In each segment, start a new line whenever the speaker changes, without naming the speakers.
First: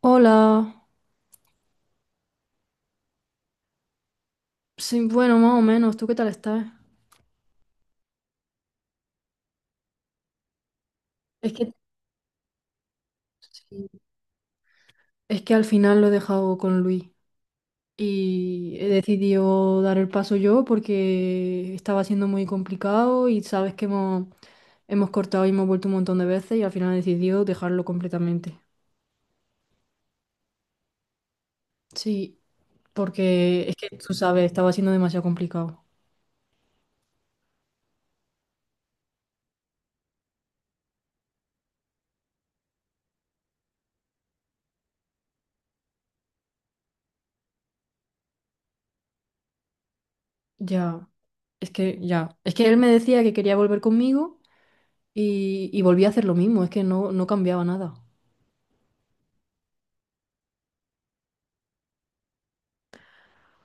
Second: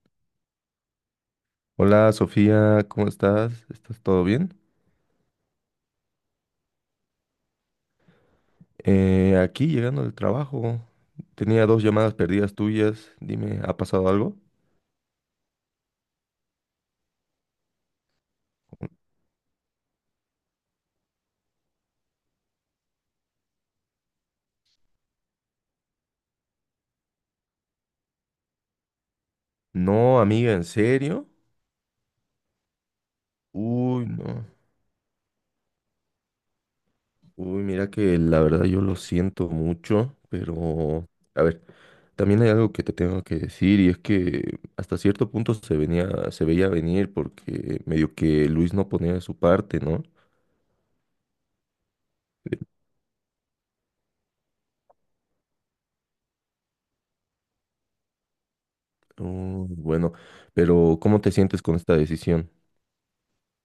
Hola,
Hola Sofía, ¿cómo estás? ¿Estás todo bien?
sí, bueno, más o menos, ¿tú qué tal estás?
Aquí llegando del trabajo,
Es
tenía
que,
dos llamadas perdidas tuyas. Dime, ¿ha
sí,
pasado algo?
es que al final lo he dejado con Luis y he decidido dar el paso yo porque estaba siendo muy complicado y sabes que hemos cortado y hemos vuelto un montón de veces y al final he decidido dejarlo completamente.
No, amiga, ¿en serio?
Sí, porque es que
Uy,
tú
no.
sabes, estaba siendo demasiado complicado.
Uy, mira que la verdad yo lo siento mucho, pero a ver, también hay algo que te tengo que decir y es que hasta cierto punto se veía venir porque medio que Luis no ponía de su parte, ¿no?
Ya, ya, es que él me decía que quería volver conmigo y volví a hacer lo mismo, es que no, no cambiaba nada.
Uy, bueno, pero ¿cómo te sientes con esta decisión?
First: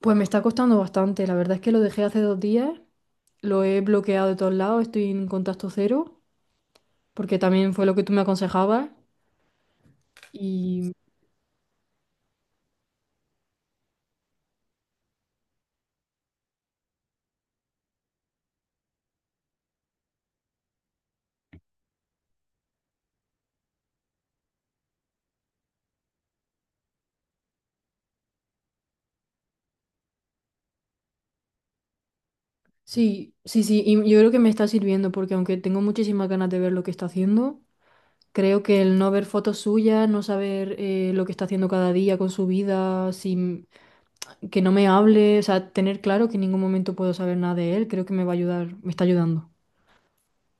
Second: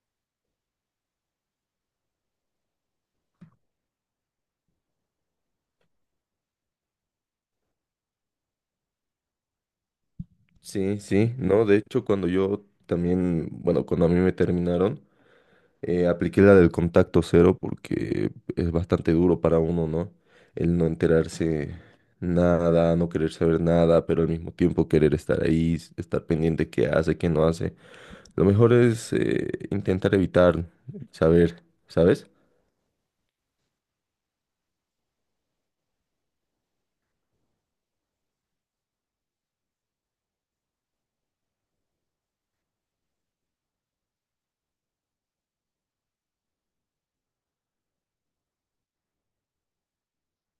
Pues me está costando bastante. La verdad es que lo dejé hace 2 días, lo he bloqueado de todos lados, estoy en contacto cero, porque también fue lo que tú me aconsejabas. Y
Sí, sí, no, de hecho cuando yo también, bueno, cuando a mí me terminaron, apliqué la del contacto cero porque es bastante duro para uno, ¿no? El no enterarse nada, no querer saber nada, pero al mismo tiempo querer estar ahí, estar pendiente qué hace, qué no hace. Lo mejor es intentar evitar saber, ¿sabes?
sí, sí, sí, y yo creo que me está sirviendo, porque aunque tengo muchísimas ganas de ver lo que está haciendo, creo que el no ver fotos suyas, no saber lo que está haciendo cada día con su vida, sin, que no me hable, o sea, tener claro que en ningún momento puedo saber nada de él, creo que me va a ayudar, me está ayudando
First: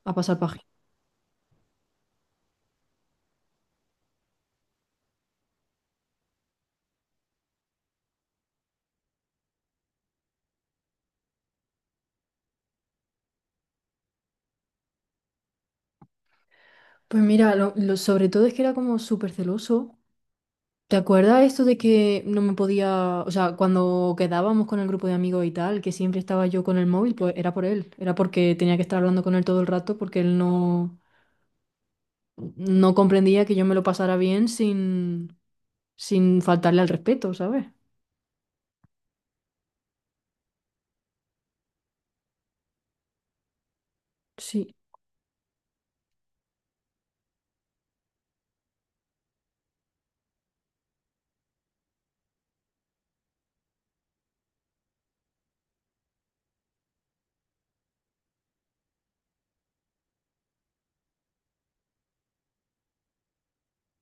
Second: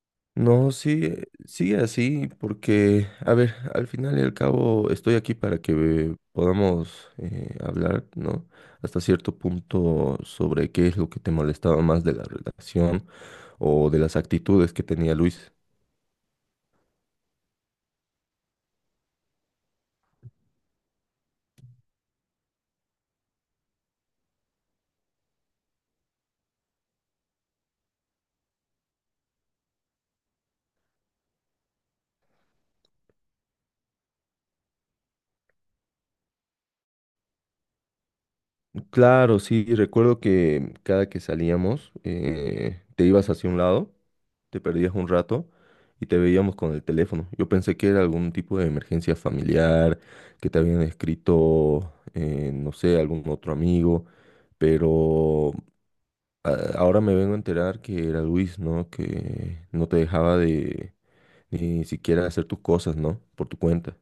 a pasar página.
No, sí, sigue así, porque, a ver, al final y al cabo estoy aquí para que podamos hablar, ¿no? Hasta cierto punto sobre qué es lo que te molestaba más de la relación o de las actitudes que tenía Luis.
Pues mira, sobre todo es que era como súper celoso. ¿Te acuerdas esto de que no me podía, o sea, cuando quedábamos con el grupo de amigos y tal, que siempre estaba yo con el móvil? Pues era por él, era porque tenía que estar hablando con él todo el rato porque él no, no comprendía que yo me lo pasara bien sin, sin faltarle al respeto, ¿sabes?
Claro, sí, recuerdo que cada que salíamos te ibas hacia un lado, te
Sí,
perdías un rato y te veíamos con el teléfono. Yo pensé que era algún tipo de emergencia familiar, que te habían escrito, no sé, algún otro amigo, pero ahora me vengo a enterar que era Luis, ¿no? Que no te dejaba de ni siquiera hacer tus cosas, ¿no? Por tu cuenta.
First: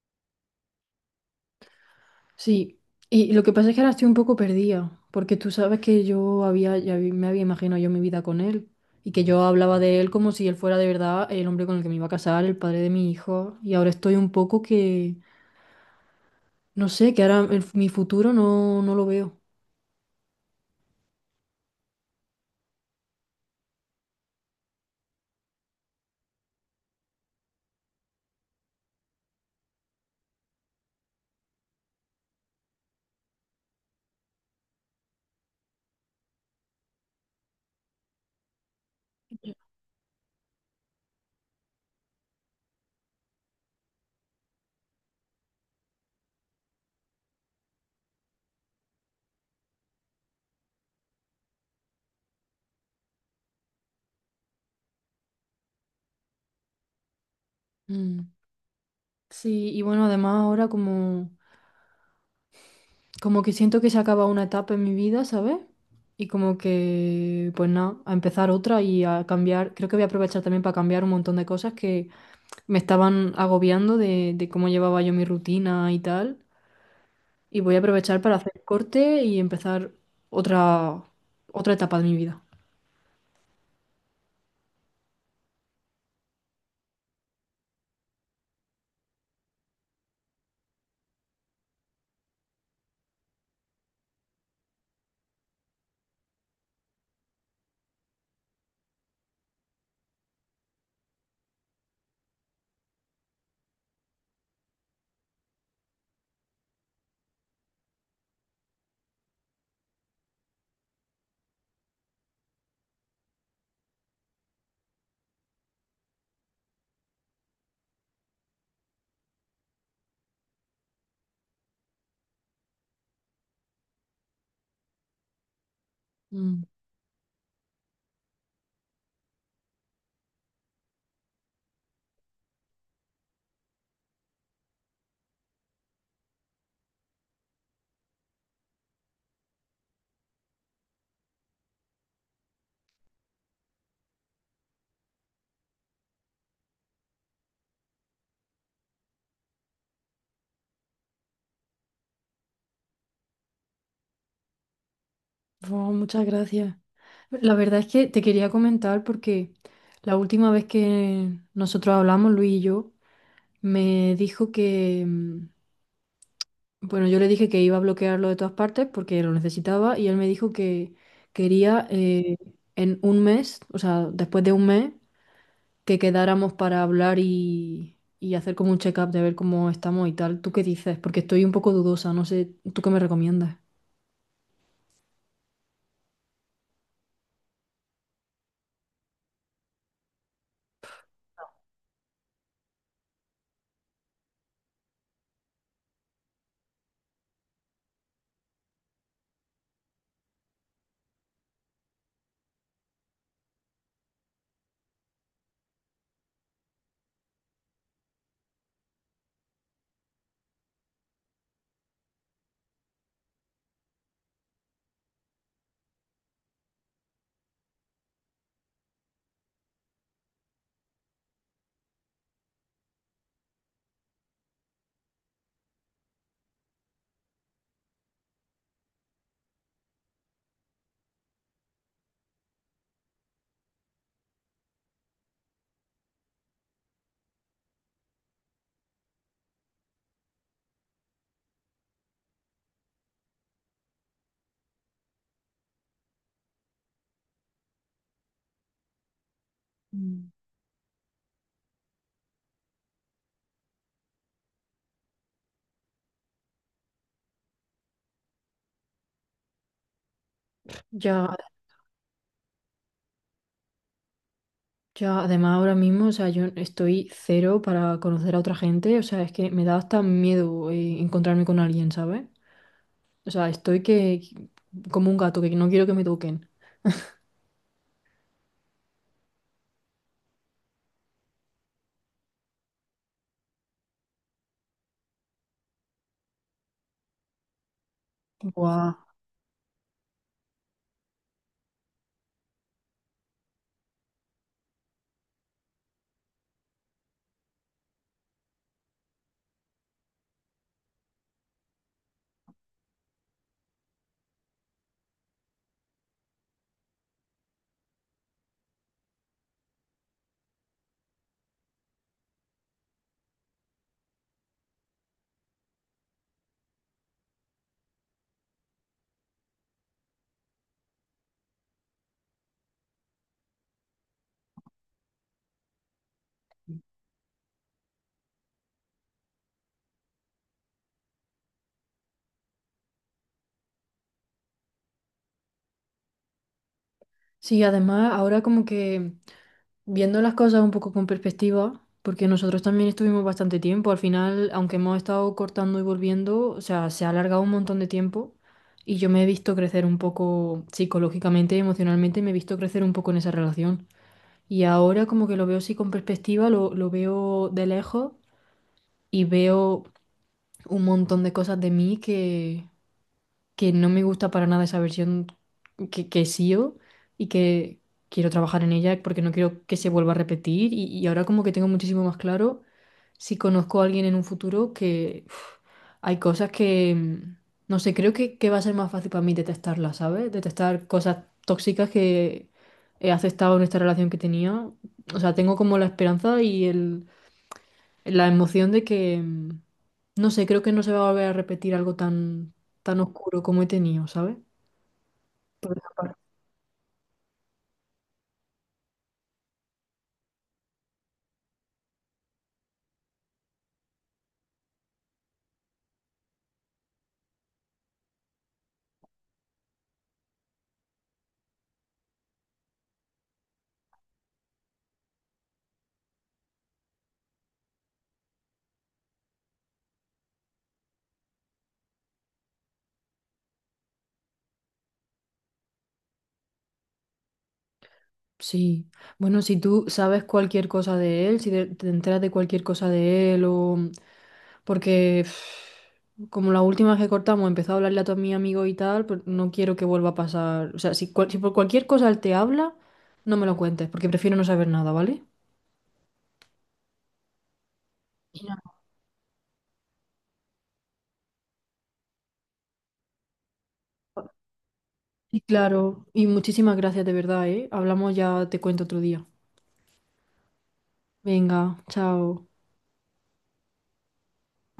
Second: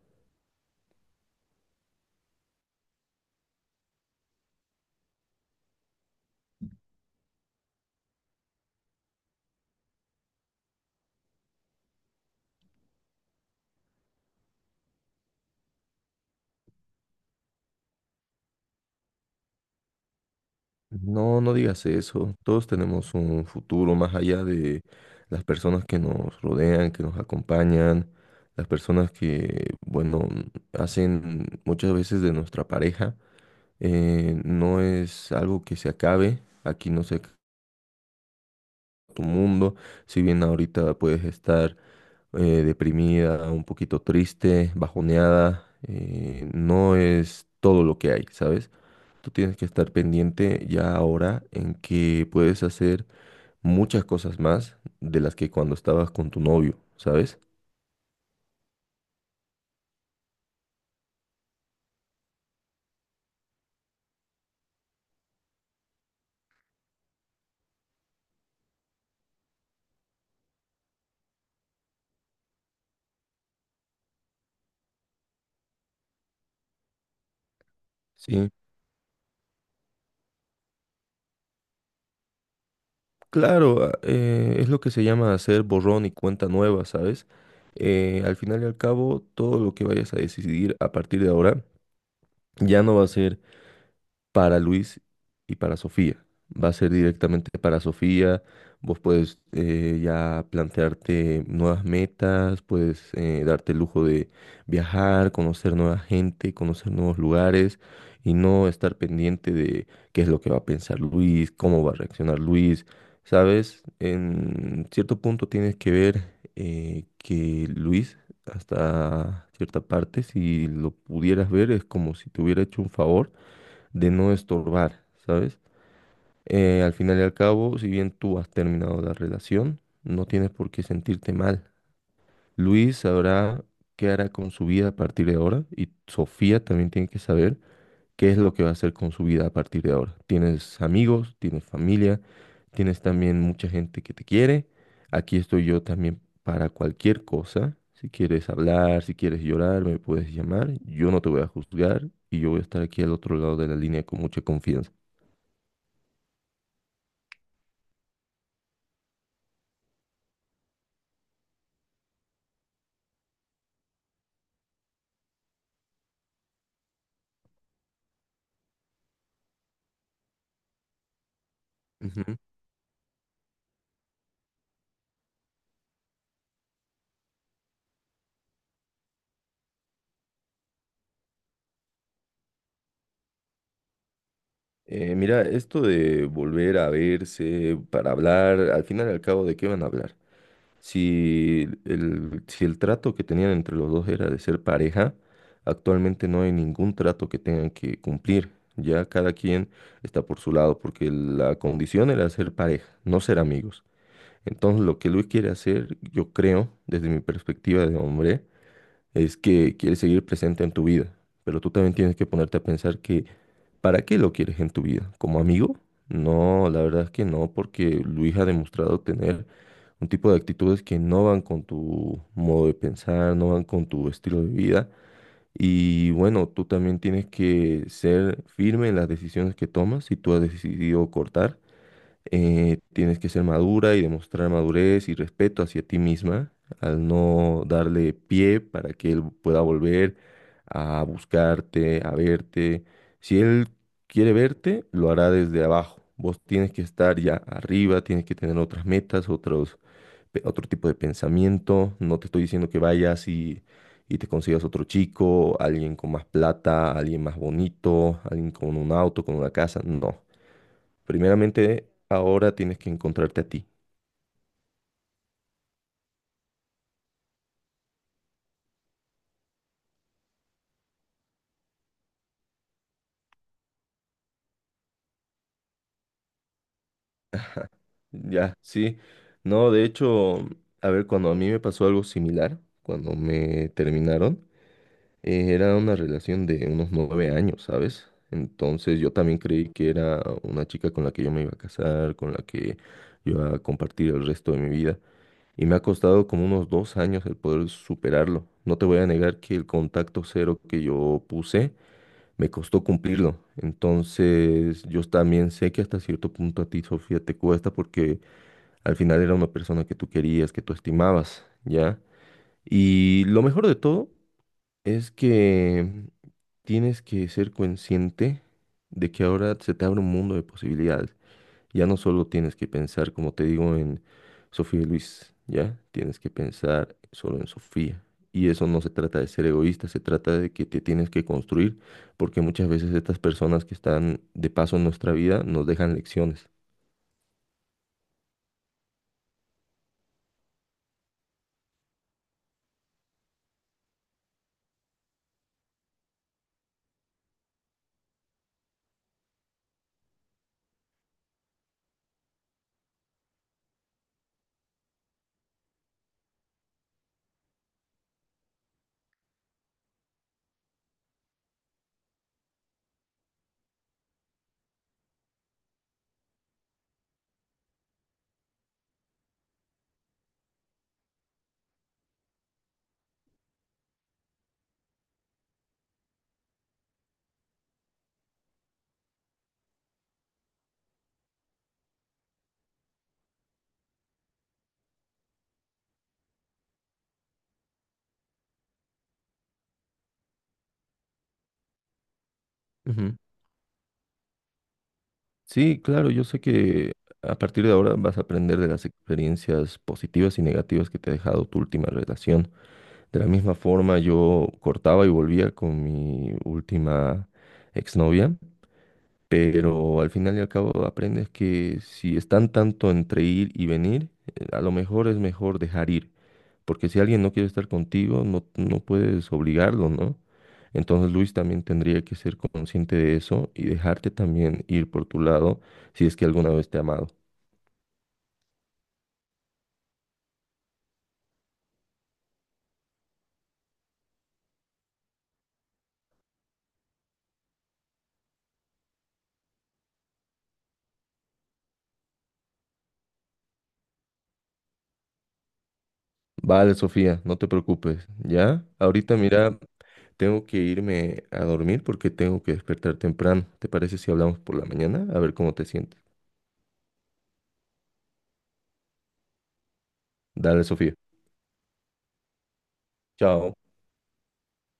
sí. Y lo que pasa es que ahora estoy un poco perdida, porque tú sabes que yo me había imaginado yo mi vida con él y que yo hablaba de él como si él fuera de verdad el hombre con el que me iba a casar, el padre de mi hijo, y ahora estoy un poco que... No sé, que ahora mi futuro no, no lo veo.
No, no digas eso. Todos tenemos un futuro más allá de las personas que nos rodean, que nos acompañan, las personas que, bueno, hacen muchas veces de nuestra pareja. No es algo que se acabe. Aquí no se acaba tu mundo. Si bien ahorita puedes estar eh, deprimida, un poquito triste, bajoneada, no es todo lo que hay, ¿sabes? Tú tienes que estar pendiente ya ahora en que puedes hacer muchas cosas más de las que cuando estabas con tu novio, ¿sabes?
Mm. Sí, y bueno, además ahora como que siento que se acaba una etapa en mi vida, ¿sabes? Y como que, pues nada, a empezar otra y a cambiar. Creo que voy a aprovechar también para cambiar un montón de cosas que me estaban agobiando de cómo llevaba yo mi rutina y tal. Y voy a aprovechar para
Sí,
hacer corte y empezar otra, otra etapa de mi vida.
claro, es lo que se llama hacer borrón y cuenta nueva, ¿sabes? Al final y al cabo, todo lo que vayas a decidir a partir de ahora ya no va a ser para Luis y para Sofía. Va a ser directamente para Sofía. Vos puedes ya plantearte nuevas metas, puedes darte el lujo de viajar, conocer nueva gente, conocer nuevos lugares y no estar pendiente de qué es lo que va a pensar Luis, cómo va a reaccionar Luis. Sabes, en cierto punto tienes que ver que Luis, hasta cierta parte, si lo pudieras ver, es como si te hubiera hecho un favor de no estorbar, ¿sabes? Al final y al cabo, si bien tú has terminado la relación, no tienes por qué sentirte mal. Luis sabrá qué hará con su vida a partir de ahora y Sofía también tiene que saber qué es lo que va a hacer con su vida a partir de ahora. Tienes amigos, tienes familia, tienes también mucha gente que te quiere. Aquí estoy yo también para cualquier cosa. Si quieres hablar, si quieres llorar, me puedes llamar. Yo no te voy a juzgar y yo voy a estar aquí al otro lado de la línea con mucha confianza.
Oh, muchas gracias. La verdad es que te quería comentar porque la última vez que nosotros hablamos, Luis y yo, me dijo que, bueno, yo le dije que iba a bloquearlo de todas partes porque lo necesitaba y él me dijo que quería
Ujú.
en un mes, o sea, después de un mes, que quedáramos para hablar y hacer como un check-up de ver cómo estamos y tal. ¿Tú qué dices? Porque estoy un poco dudosa, no sé, ¿tú qué me recomiendas?
Mira, esto de volver a verse para hablar, al final y al cabo, ¿de qué van a hablar? Si el trato que tenían entre los dos era de ser pareja, actualmente no hay ningún trato que tengan que cumplir. Ya cada quien está por su lado, porque la condición era ser pareja, no ser amigos. Entonces, lo que Luis quiere hacer, yo creo, desde mi perspectiva de hombre, es que quiere seguir presente en tu vida. Pero tú también tienes que ponerte a pensar, ¿para qué lo quieres en tu vida? ¿Como amigo? No, la verdad es que no, porque Luis ha demostrado tener un tipo de actitudes que no van con tu modo de pensar, no van con tu estilo de vida. Y bueno, tú también tienes que ser firme en las decisiones que tomas. Si tú has decidido cortar, tienes que ser madura y demostrar madurez y respeto hacia ti misma al no darle pie para que él pueda volver a buscarte, a verte. Si él quiere verte, lo hará desde abajo. Vos tienes que estar ya arriba, tienes que tener otras metas,
Mm.
otro tipo de pensamiento. No te estoy diciendo que vayas y te consigas otro chico, alguien con más plata, alguien más bonito, alguien con un auto, con una casa. No.
Ya,
Primeramente, ahora tienes que encontrarte a ti.
ya además ahora mismo, o sea, yo estoy cero para conocer a otra gente, o sea, es que me da hasta miedo encontrarme con alguien, ¿sabes? O sea, estoy que como un gato, que no quiero que me toquen.
Ya, sí. No, de hecho, a ver, cuando a mí me pasó algo similar, cuando me terminaron, era una relación de unos 9 años, ¿sabes?
Guau.
Entonces yo también creí que era una chica con la que yo me iba a casar, con la que yo iba a compartir el resto de mi vida. Y me ha costado como unos 2 años el poder superarlo. No te voy a negar que el contacto cero que yo puse me costó cumplirlo. Entonces, yo también sé que hasta cierto punto a ti, Sofía, te cuesta porque al final era una persona que tú querías, que tú estimabas, ¿ya? Y lo mejor de todo es que tienes que ser consciente de que ahora se te abre un mundo de posibilidades. Ya no solo tienes que pensar, como te digo, en Sofía y Luis, ¿ya? Tienes que pensar solo en Sofía. Y eso no se trata de ser egoísta, se trata de que te tienes que construir, porque muchas veces estas personas que están de paso en nuestra vida nos dejan lecciones.
Sí, además ahora como que viendo las cosas un poco con perspectiva, porque nosotros también estuvimos bastante tiempo, al final, aunque hemos estado cortando y volviendo, o sea, se ha alargado un montón de tiempo y yo me he visto crecer un poco psicológicamente y emocionalmente, me he visto crecer un poco en esa relación. Y ahora como que lo veo así con perspectiva, lo veo de lejos y veo un montón de cosas de mí que no me gusta para nada esa versión que SEO y que quiero trabajar en ella porque no quiero que se vuelva a repetir y ahora como que tengo muchísimo más claro si conozco a alguien en un futuro que uf, hay cosas que, mm, no sé, creo que va a ser más fácil para mí detectarlas, ¿sabes? Detectar cosas tóxicas que he aceptado en esta relación que tenía. O sea, tengo como la esperanza y el la emoción de que, mm, no sé, creo que no se va a volver a repetir algo tan, tan
Ujú.
oscuro como he tenido, ¿sabes? Por
Sí,
esa
claro,
parte.
yo sé que a partir de ahora vas a aprender de las experiencias positivas y negativas que te ha dejado tu última relación. De la misma forma, yo cortaba y volvía con mi última exnovia. Pero al final y al cabo aprendes que si están tanto entre ir y venir, a lo mejor es mejor dejar ir, porque si alguien no quiere estar contigo, no puedes obligarlo, ¿no? Entonces Luis también tendría que ser consciente de eso y dejarte también ir por tu lado si es que alguna vez te ha amado.
Sí. Bueno, si tú sabes cualquier cosa de él, si te, te enteras de cualquier cosa de él o... Porque pff, como la última vez que cortamos empezó a hablarle a todos mis amigos y tal, pues no quiero que vuelva a pasar. O sea, si, cual- si por cualquier cosa él te habla, no me lo cuentes, porque prefiero no saber nada, ¿vale?
Vale, Sofía, no te preocupes,
Y nada.
¿ya? Ahorita mira, tengo que irme a dormir porque tengo que despertar temprano. ¿Te parece si hablamos por la mañana? A ver
Y
cómo te sientes.
claro, y muchísimas gracias de verdad, ¿eh? Hablamos ya, te cuento otro día.
Dale, Sofía.
Venga, chao.
Chao.